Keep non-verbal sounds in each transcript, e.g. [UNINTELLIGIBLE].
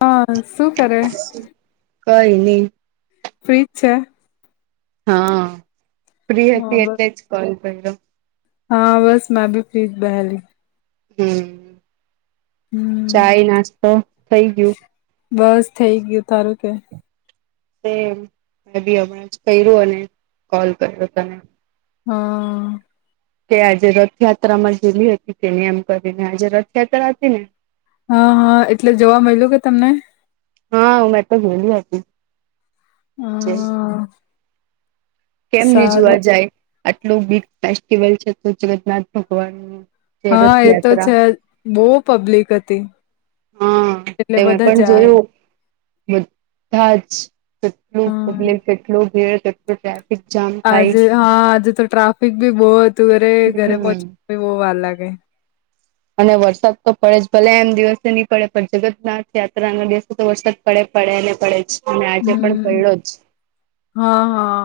હા, શું કરે? કઈ ની. પ્રીત છે. હા, ફ્રી હા હતી, બ એટલે જ કોલ કર્યો. હા બસ મેં ભી ફ્રીજ બેહેલી હમ્મ હમ ચાય નાસ્તો થઇ ગયું બસ થઇ ગયું તારું કે હમ્મ મે બી હમણાં જ કર્યું અને કોલ કર્યો તને હં તે આજે રથયાત્રા માં જેેલી હતી તેને એમ કરીને આજે રથયાત્રા હતી ને હા હા એટલે જોવા મળ્યું કે તમને હા મે તો ગેલી હતી જ હા કેમ ની જોવા સારું જાય આટલું બીગ ફેસ્ટિવલ છે જગન્નાથ ભગવાન નું હા એ તો છે જ બહુ પબ્લિક હતી હા એટલે તમે બધા પણ જાય જોયું બધા જ કેટલું હા પબ્લિક કેટલું ભીળ કેટલું ટ્ર આજે હા આજે તો ટ્રાફિક ભી બહુ હતું અરે ઘરે હમ પહોચવા બહું વાર લાગે અને વરસાદ તો પડે જ ભલે એમ દિવસે નીકળે જ પણ જગન્નાથ યાત્રા ના દિવસે તો વરસાદ પડે પડે ને પડે જ અને આજે પણ હમ પડ્યો જ હા હા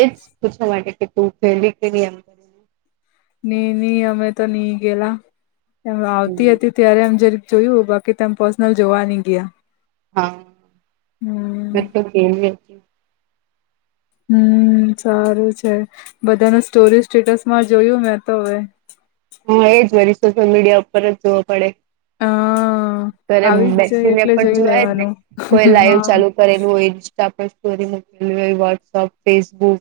એજ પૂછવા માટે તું ગેલી કે ની એમ કરીને. ની ની અમે તો ની ગયેલા હવે આવતી હમ. હતી ત્યારે એમ જરીક જોયું બાકી તો પર્સનલ જોવા નઈ ગયા હા હમ કે [UNINTELLIGIBLE] હમ્મ સારું છે બધાને સ્ટોરી સ્ટેટસમાં જોયું મેં તો હવે હા એ જ વળી સોશિયલ મીડિયા ઉપર જ જોવો પડે હા ત્યારે આવી જ જઈ બેસીને એટલે પણ જોઈ જોવાય ને લેવાનું કોઈ લાઈવ હા ચાલુ કરેલું હોય ઇન્સ્ટા પર સ્ટોરી મુકેલી હોય વોટસઅપ ફેસબુક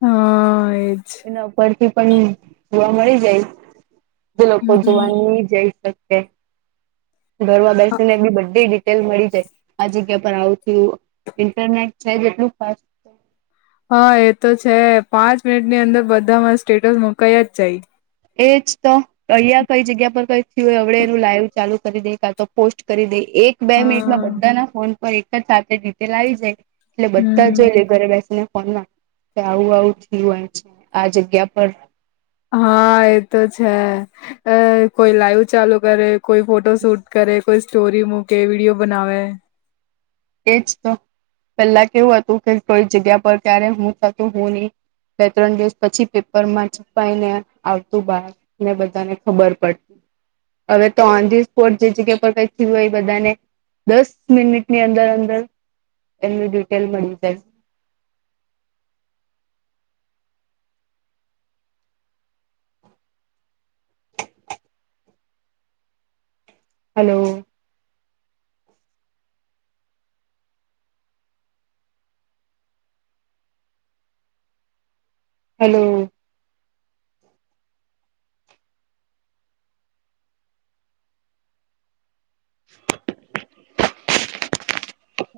હા એજ ને ઉપરથી પણ જોવા મળી જાય બોલો હમ ભગવાનની જય તો છે ઘરમાં બેસીને એમની બધી વીસ ડીટેયલ મળી જાય આ જગ્યા પર આવુ થયુ ઇન્ટરનેટ છે જ એટલું ફાસ્ટ હા એ તો છે પાંચ મિનિટ ની અંદર બધામાં સ્ટેટસ મુકાયા જ જાય એજ તો અહિયા કઈ જગ્યા પર કઈ થી હવડે એવુ લાઈવ ચાલુ કરી દે કાતો પોસ્ટ કરી દે એક બે મિનિટમાં હા બધાના ફોન પર એક [UNINTELLIGIBLE] ડિટેલ આવી જાય એટલે બધા હમ જોઈ લે ઘરે બેસીને ફોનમાં કે આવું આવું થયુ હોય છે આ જગ્યા પર હા એતો છે. અ કોઈ લાઈવ ચાલુ કરે કોઈ ફોટો શૂટ કરે કોઈ સ્ટોરી મૂકે વિડીયો બનાવે એજ તો પેલા કેવું હતું કે કોઈ જગ્યા પર ક્યારે હું થતું હું નહી બે ત્રણ દિવસ પછી પેપર માં છુપાઈને આવતું બાર ને બધાને ખબર પડ હવે તો ઓન ધી સ્પોટ જે જગ્યા પર કઈક થયું હોય બધાને દસ મિનિટની અંદર શું થયું એમની ડિટેલ મળી જાય hello. Hello.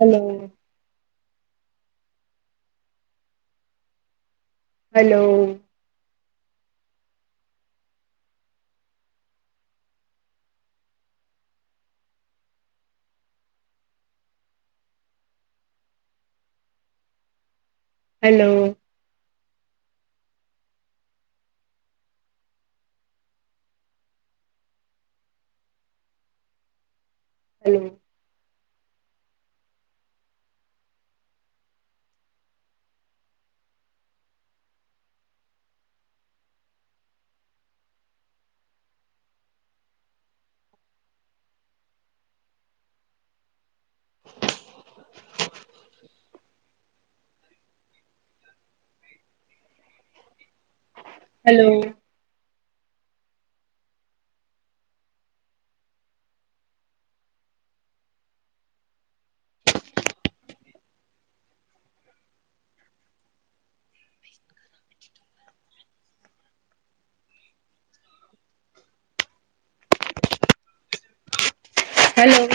[INAUDIBLE] Hello. Hello. Hello. Hello. Hello hello